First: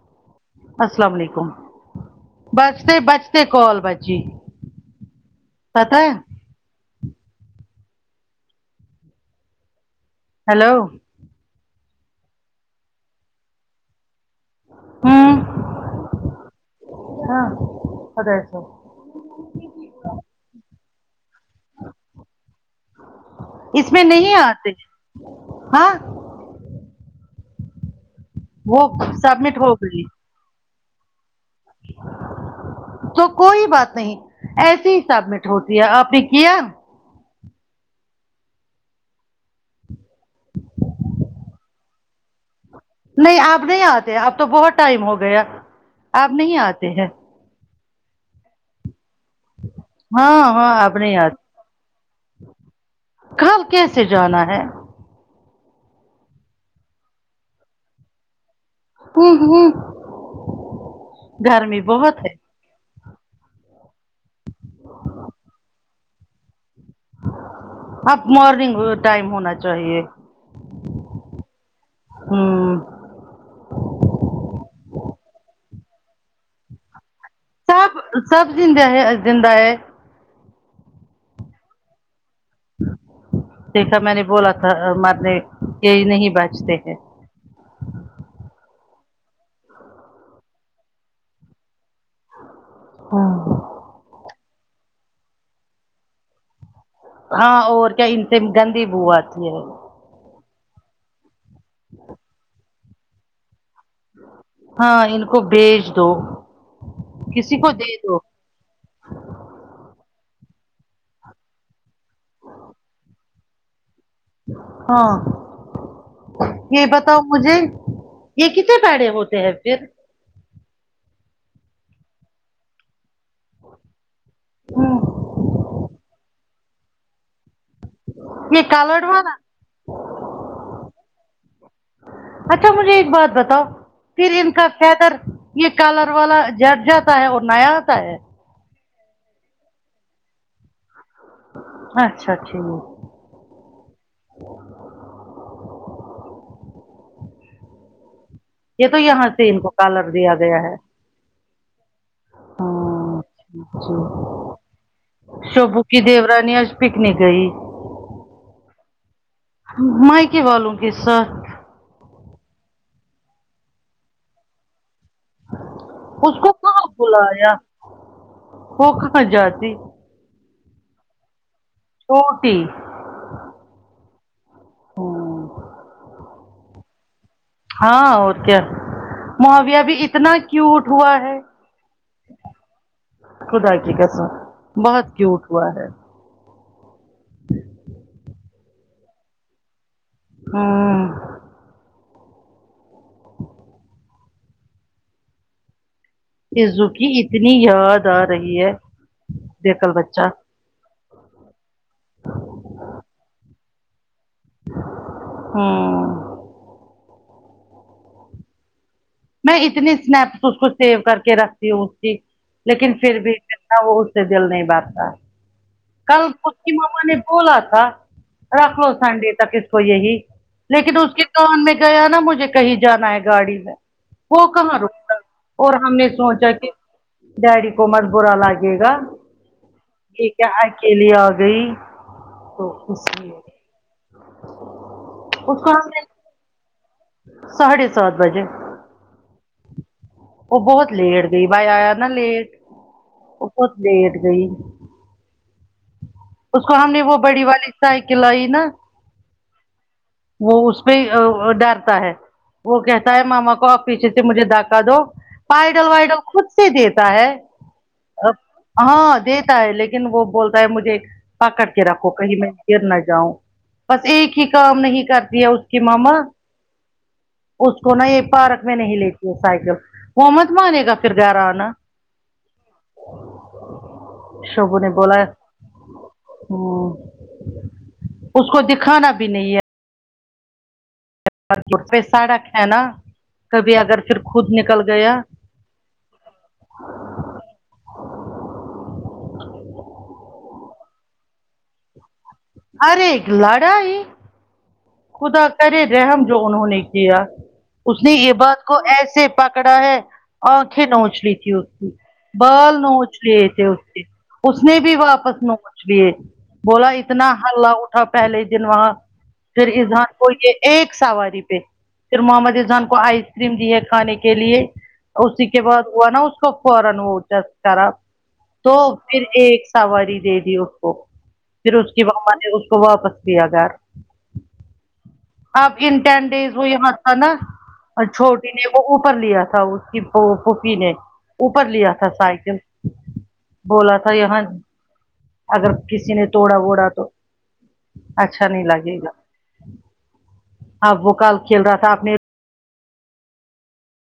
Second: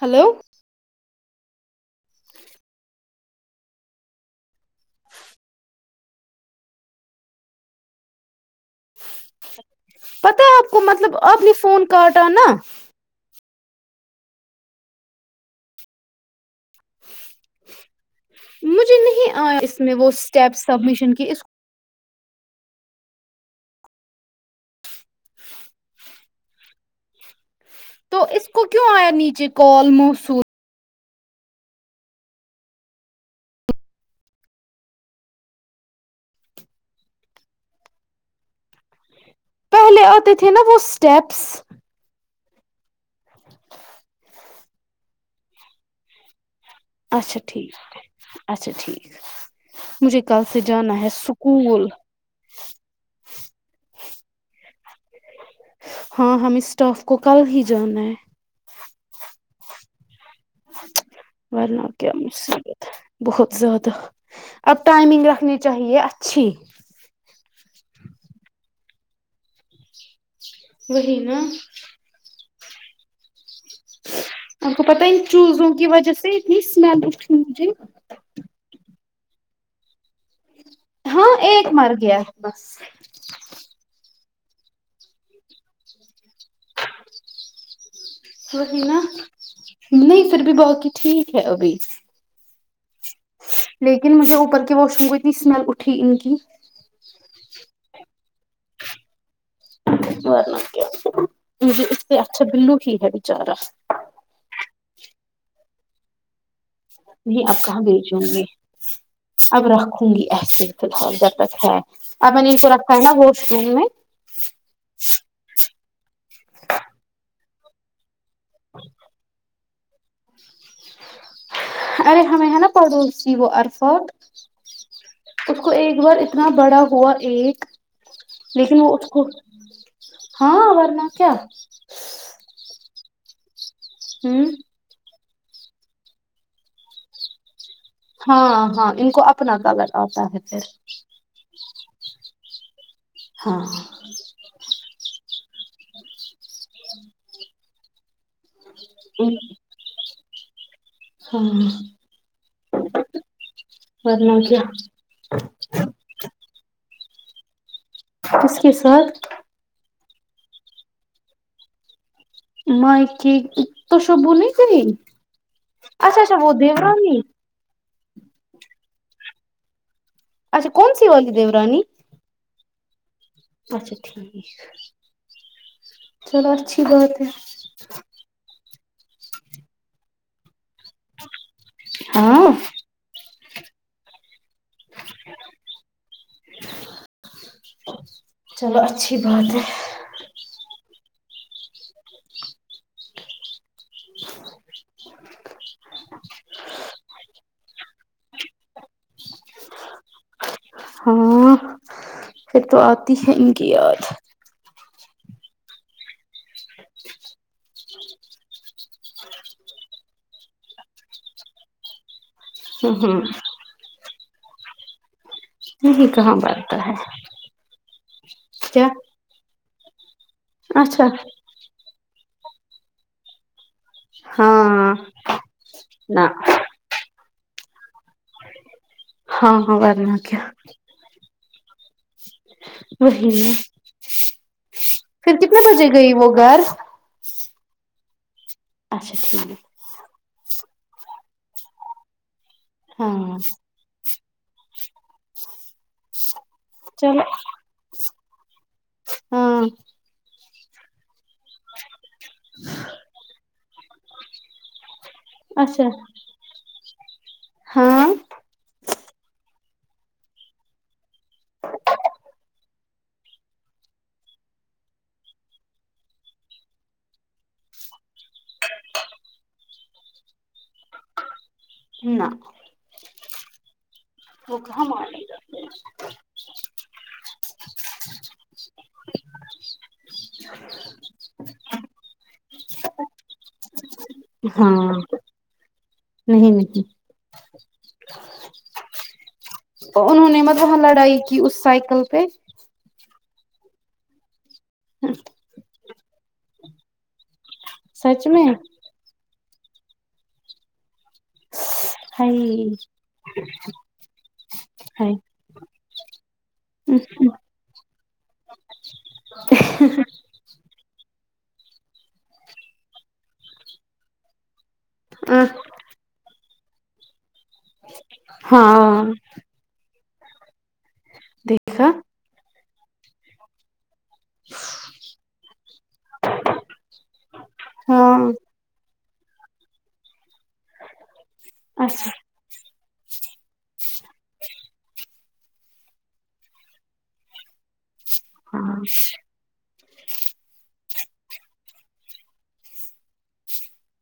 Hello السلام علیکم بچتے بچتے کال بجی پتا ہے پت ہیلو اپنی فون کاٹا نہ ہاں خدا سے مجھے نہیں آیا اس میں وہ اسٹیپ سبمشن کی اس اس میں نہیں آتے ہاں تو اس کو وہ کیوں آیا نیچے سبمٹ کا ہو گئی آلموسٹ تو کوئی بات نہیں ایسی ہی سبمٹ ہوتی ہے آپ نے کیا پہلے آتے تھے نا وہ اسٹیپس نہیں آپ نہیں آتے اب تو بہت ٹائم ہو گیا آپ نہیں آتے ہیں اچھا ٹھیک اچھا ٹھیک مجھے کل ہاں سے ہاں آپ جانا ہے نہیں آتے اسکول کل کیسے جانا ہے ہاں ہم اسٹاف کو کل ہی جانا ہے ہ ہ گرمی ورنہ کیا بہت ہے مصیبت ہے بہت زیادہ اب ٹائمنگ رکھنی چاہیے اچھی اب مارننگ ا ٹائم ہونا چاہیے وہی نا ہوں آپ کو پتا ان چوزوں کی وجہ سے اتنی اسمیل مجھے سب سب زندہ ہے زندہ ہے ہاں ایک مر گیا ہے بس دیکھا میں نے بولا تھا مرنے یہ نہیں بجتے ہیں [inaudible] وہی نا نہیں پھر بھی باقی ٹھیک ہے ابھی لیکن مجھے اوپر کی واش روم کو اتنی اسمیل اٹھی ان کی ہاں اور کیا ان سے گندی بو آتی ہے ورنہ کیا اس سے اچھا بلو ہی ہے بچارا ہاں ان کو بیج دو یہ کسی اب کو کہاں دے دو بیچوں میں اب رکھوں گی ایسے فی الحال جب تک ہے اب میں نے ان کو رکھا ہے نا واش روم میں ہاں یہ بتاؤ مجھے یہ کتنے پیارے ہوتے ہیں پھر ارے ہمیں ہے نا پڑوسی وہ عرفات اس کو ایک بار اتنا بڑا ہوا ایک یہ لیکن وہ کالرڈ اس کو والا ہاں ورنہ کیا اچھا مجھے ایک بات بتاؤ پھر ہوں ان کا حیدر یہ کالر والا جٹ جاتا ہے اور نیا آتا ہے ہاں ہاں ان کو اپنا کلر آتا ہے پھر اچھا ٹھیک ہاں یہ تو یہاں سے ان کو کالر دیا گیا ہے ہاں ہاں جی جی ورنہ کیا شبو کی دیورانی آج پکنک گئی کس کے ساتھ مئیکے والوں کے ساتھ مائکے کی تو شبو نہیں گئی اچھا اس اچھا کو وہ کہاں دیورانی بلایا وہ کہاں جاتی اچھا کونسی والی دیورانی چھوٹی اچھا ٹھیک چلو اچھی بات ہے ہاں اور کیا ماویا بھی اتنا کیوٹ ہوا ہے ہاں خدا کی قسم بہت کیوٹ ہوا ہے چلو اچھی بات ہے ہاں تیزو کی اتنی یاد آ رہی ہے بیکل بچہ ہاں پھر تو آتی ہے ان کی یاد ہوں میں اتنی سنیپس اس کو سیو کر کے رکھتی ہوں اس کی ہ لیکن ہ پھر بھی وہ اس سے دل نہیں بھرتا نہیں کل کہاں اس کی بنتا ہے ماما نے بولا تھا رکھ کیا لو سنڈے تک اس کو یہی لیکن اچھا اس کے دون میں گیا نا مجھے کہیں جانا ہے گاڑی میں وہ کہاں ہاں رکتا اور ہم نے نہ سوچا کہ ڈیڈی کو مت بولا لگے گا ہاں ہاں بنا یہ کیا اکیلے آ گئی تو اس وہی لیے میں پھر کتنے اس کو بجے ہم نے گئی وہ گھر ساڑھے سات بجے اچھا ٹھیک وہ بہت لیٹ گئی بھائی آیا نا لیٹ ہاں وہ بہت لیٹ گئی اس کو ہم نے وہ چلو بڑی والی سائیکل آئی نہ ہاں وہ اس پہ ڈر وہ کہتا ہے مما کو آپ پیچھے سے مجھے دھکا دو پائڈل اچھا وائڈل خود سے دیتا ہے ہاں ہاں دیتا ہے لیکن لیکن وہ بولتا ہے مجھے پکڑ کے رکھو کہیں میں گر نہ جاؤں بس ایک ہی کام نہیں کرتی ہے اس کی ماما اس کو نا یہ پارک میں نہیں لیتی ہے سائیکل وہ مت مانے گا پھر گھر آنا نہ وہ شعبو کہاں نے بولا مانے ہے ہاں اس کو دکھانا بھی نہیں ہے پہ سڈک ہے نا کبھی اگر پھر گا خود نکل ہاں گیا نہیں نہیں انہوں نے مطلب وہاں لڑائی کی اس سائیکل پہ ارے لڑائی خدا کرے رحم جو انہوں نے کیا اس نے سچ یہ میں بات کو ایسے پکڑا ہے آنکھیں نوچ لی تھی کی اسکے ہائی بال نوچ لیتے اسکے اس نے بھی ہائی واپس نوچ لیے بولا اتنا حللہ اٹھا پہلے دن وہاں پھر اذہان کو یہ ایک سواری پہ پھر محمد یزان کو آئس کریم دی ہے کھانے کے لیے اسی کے بعد ہوا نا اس کو فورا وہ جس خراب تو ہاں پھر ایک سواری دے دی اس کو پھر دیکھا اس کی مما نے اس کو واپس لیا گھر اب ان ٹین ڈیز وہ یہاں تھا نا ہاں چھوٹی نہیں اوپر لیا تھا اس کی پھوپھی نے اوپر لیا تھا اچھا سائیکل بولا تھا یہاں اگر کسی نے توڑا ووڑا تو اچھا نہیں ہاں لگے گا اب وہ کل کھیل رہا تھا آپ نے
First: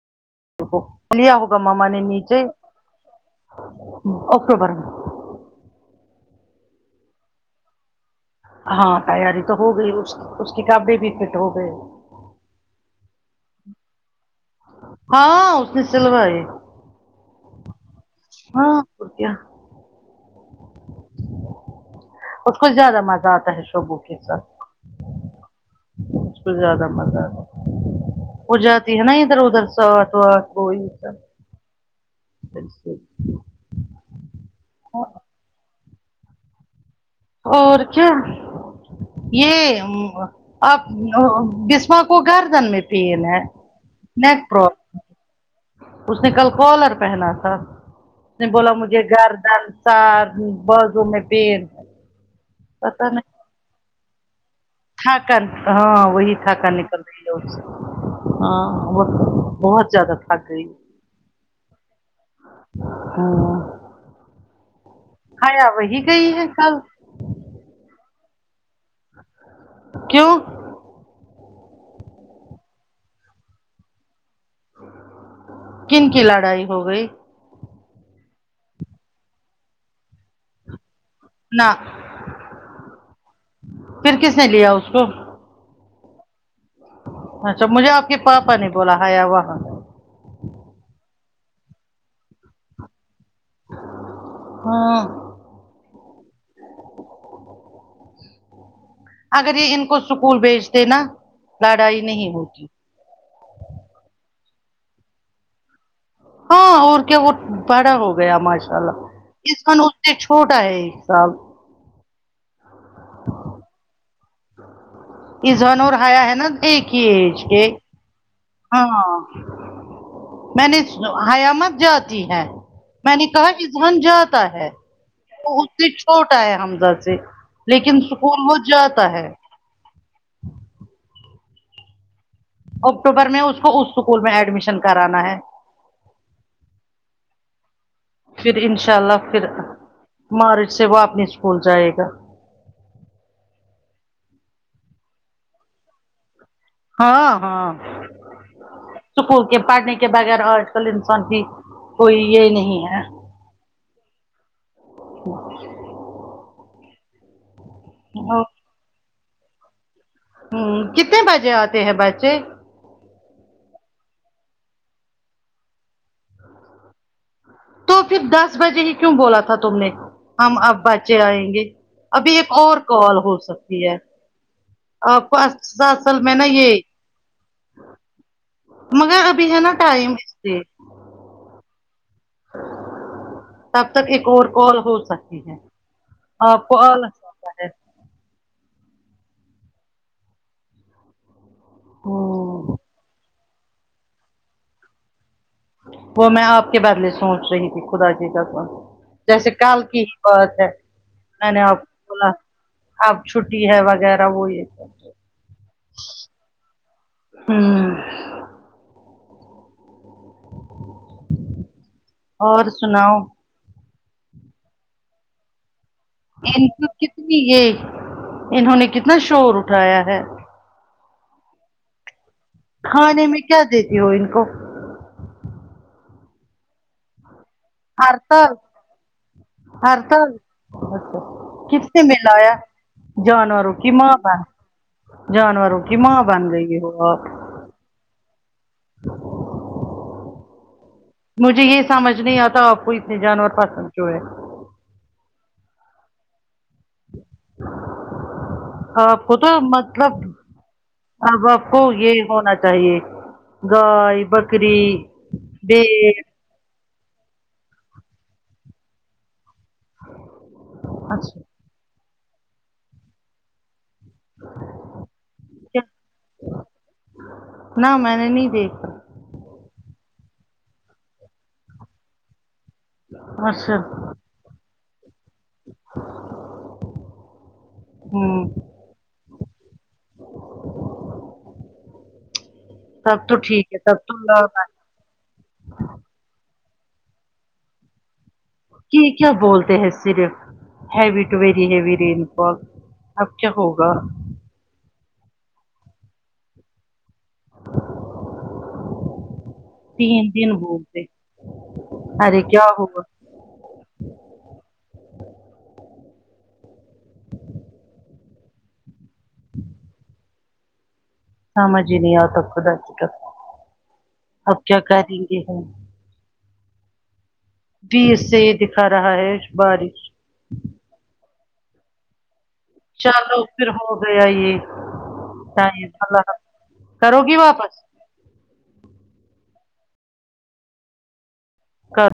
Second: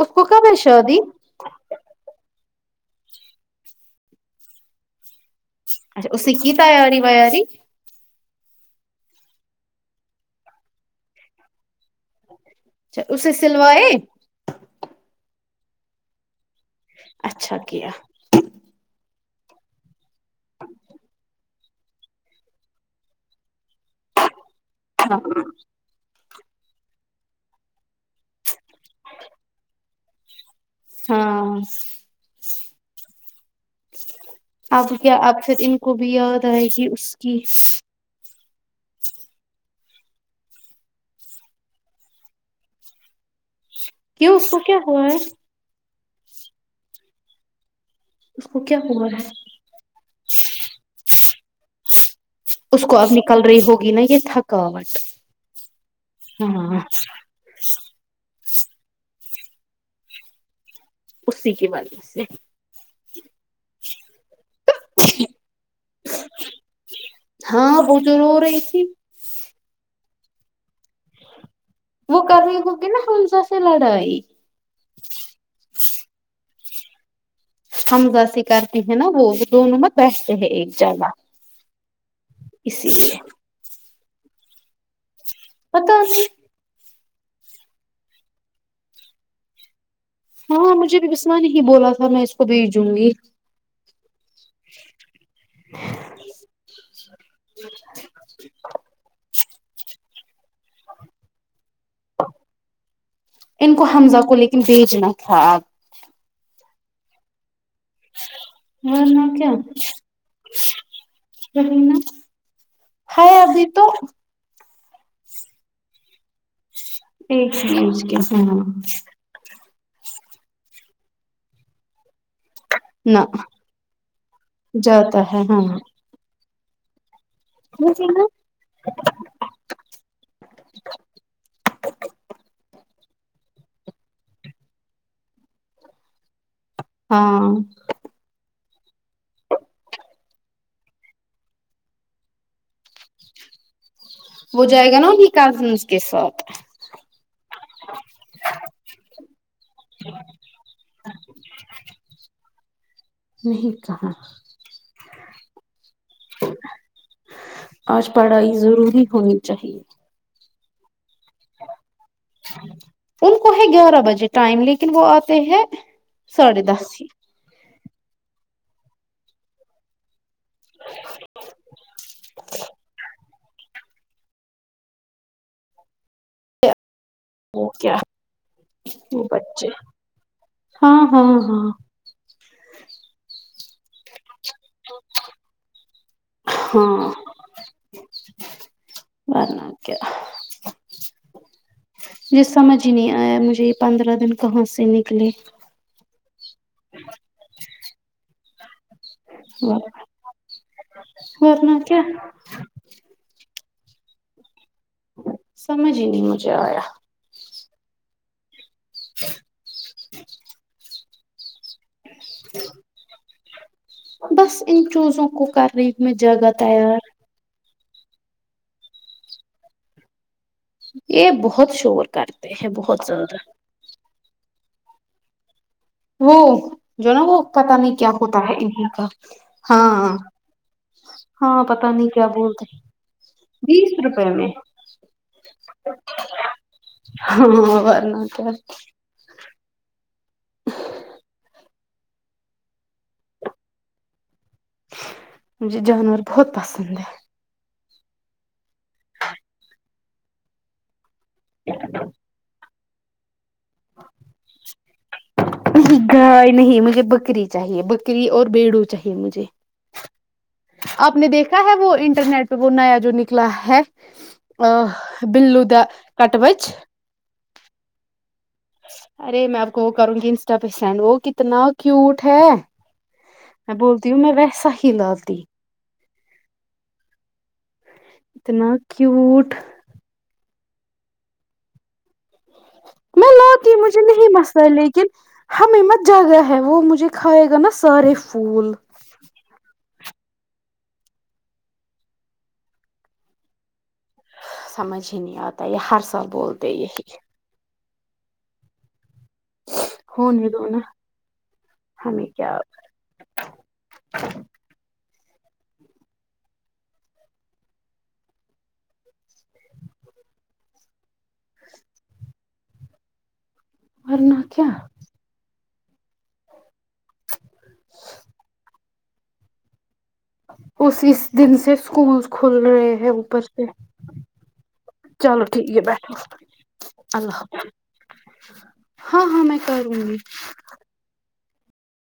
اس کو کب ہے شادی لیا ہوگا ماما نے نیچے اکٹوبر میں اچھا اس نے کی تیاری ویاری ہاں تیاری تو ہو گئی اس اس کے کپڑے بھی فٹ ہو گئے اچھا اسے سلوائے ہاں اس نے سلو ائی اچھا کیا ہاں پر کیا اس کو زیادہ مزہ آتا ہے شبوں کے ساتھ [unintelligible] اس کو زیادہ مزہ اتا وہ جاتی ہے نا ادھر ادھر ساتھ بار کوئی سا ہاں [unintelligible] اب کیا اب پھر ان کو بھی یاد آئے گی اس کی اور کیا یہ ام اب بسما کو گردن میں پین ہے کیو ں اس نیک کو کیا پرابلم ہوا ہے اس نے کل کالر پہنا تھا اس نے کو بولا کیا مجھے ہوا ہے گھر در سر بازوں میں پین اس کو اب نکل رہی ہوگی نا یہ تھکاوٹ تھاکن ہاں وہی تھکن ہاں نکل رہی ہاں وه بہت زیادہ تھک گئی اسی کے وجہ سے ہوں حیا وہی گئی ہے کل ہاں ب جو رو رہی تھی کیوں وہ کبھی ہوگی نہ حمزہ سے لڑائی کن کی لڑائی ہو گئی حمزہ سے کرتی ہیں نا وہ دونوں میںت بیٹھتے ہیں ایک جگہ نہ اسی لیے پھر کس نے لیا اس کو پتا نہیں اچھا مجھے آپ کے پاپا نے بولا ہےہیا وہاں ہاں مجھے بھی بسمہ نے ہی بولا تھا میں اس کو بھیجوں گی ہاں اگر یہ ان کو اسکول بھیج د ے نا لڑائی نہیں ہوگی ان کو حمزہ کو لیکن بھیجنا تھا آپ ہاں اور کیا وہ بڑا ہو گیاماشا ورنہ کیا اس کن اس سے چھوٹا ہے ایک سال ہے ابھی تو ازہان اور حیا ہے نا ایک ہی ایج کے مشکل سے ہاں ہاں میں نے حیامت جاتی ہے میں نہ نے کہا اذہان جاتا ہے جاتا ہے تو ہاں اس سیچ چھوٹا ہے حمزہ سے لیکن نا، اسکول وہ جاتا ہے اکٹوبر میں اس کو اس اسکول میں ایڈمیشن کرانا ہے ہاں پھر انشاء اللہ پھر مارچ سے وہ اپنی اسکول جائے گا وہ جائے گا نا ابھی کزنز کے ساتھ ہاں ہاں سکول کے پڑھنے کے بغیر اور ہر انسان کی کوئی یہ نہیں ہے نہیں کہاں آج پڑھائی ضروری ہونی چاہیے ہوں کتنے بجے آتے ہیں بچے ان کو ہے گیارہ بجے ٹائم لیکن وہ آتے ہیں ساڑھے دس ہی تو پھر دس بجے ہی کیوں بولا تھا تم نے ہم اب بچے آئیں گے ابھی ایک اور کال ہو سکتی ہے اب پانچ سات سال میں نا یہ وہ کیا مگر وہ ابھی ہے بچے نا ٹائم اسلئے ہاں ہاں ہاں تب تک ایک اور کال ہو سکتی ہے آپ کو آلس آتا ہے بنا کیا یہ ہمم سمجھ ہی نہیں آیا مجھے یہ پندرہ دن کہاں سے نکلے وہ میں آپ کے بدلے سونچ رہی تھی خدا کی قسم جیسے کل کی ہی بات ہے میں نے ورنہ آپ کو کیا بولا اب چھٹی ہے وغیرہ وہ یہ سمجھ ہی نہیں مجھے آیا ہوں اور سناؤ بس ان چوزوں کو کر رہی ہوں میں جگہ ان کو تیار کتنی یہ انہوں نے کتنا شور اٹھایا ہے یہ بہت شور کر کھانے میں کیا دیتی ہو ان کو وہ جو ہے نا وہ پتہ نہیں کیا ہوتا ہرتل ہے انہو کا ہاں ہرتل اچھا ہاں پتہ کس نے نہیں کیا ملایا بولتے جانوروں کی بیس ماں روپے میں بن جانوروں کی ماں بن گئی ہو آپ ہاں ورنہ کیا مجھے یہ سمجھ نہیں آتا آپ کو اتنے جانور پسند کیوں ہے مجھے جانور بہت پسند ہے آپ کو تو مطلب اب آپ کو یہ ہونا چاہیے گائے بکری نہیں بیل گائے نہیں مجھے بکری چاہیے بکری اور بیڑو چاہیے مجھے آپ نے اچھا دیکھ کہاں وہ انٹرنیٹ پہ وہ نیا جو نکلا ہے آہ بلو کیا دا کٹوچھ نہ میں نے نہیں دیک ارے میں آپ کو وہ کروں گی انسٹا پہ سینڈ وہ کتنا کیوٹ ہے میں اچھا بولتی ہوں میں ویسا ہی لاتی ہوں اتنا کیوٹ تب میں تو لاتی ٹھیک ہے مجھے تب نہیں تو مسئلہ لیکن ہمیں مت جگا ہے وہ مجھے کھائے گا نا سارے پھول ٹھیک ہے بولتے ہیں صرف heavy to very heavy rainfall اب کیا ہوگا سمجھ ہی نہیں آتا یہ ہر سال بولتے یہی تین ہونے دن دو نا بولتے ارے کیا ہوا ج [inaudible] سمجھ ہی نہیں آتا خدا کی قسم اب کیا کریں گے ہم بھی اس سے یہ دکھا رہا ہے بارش اسی اس دن سے اسکول چلو پھر ہو گیا یہ چلو ٹھیک ہے ٹائم بیٹھو اللہ کرو گی اللہ حافظ۔ واپس ہاں ہاں میں کروں گی کر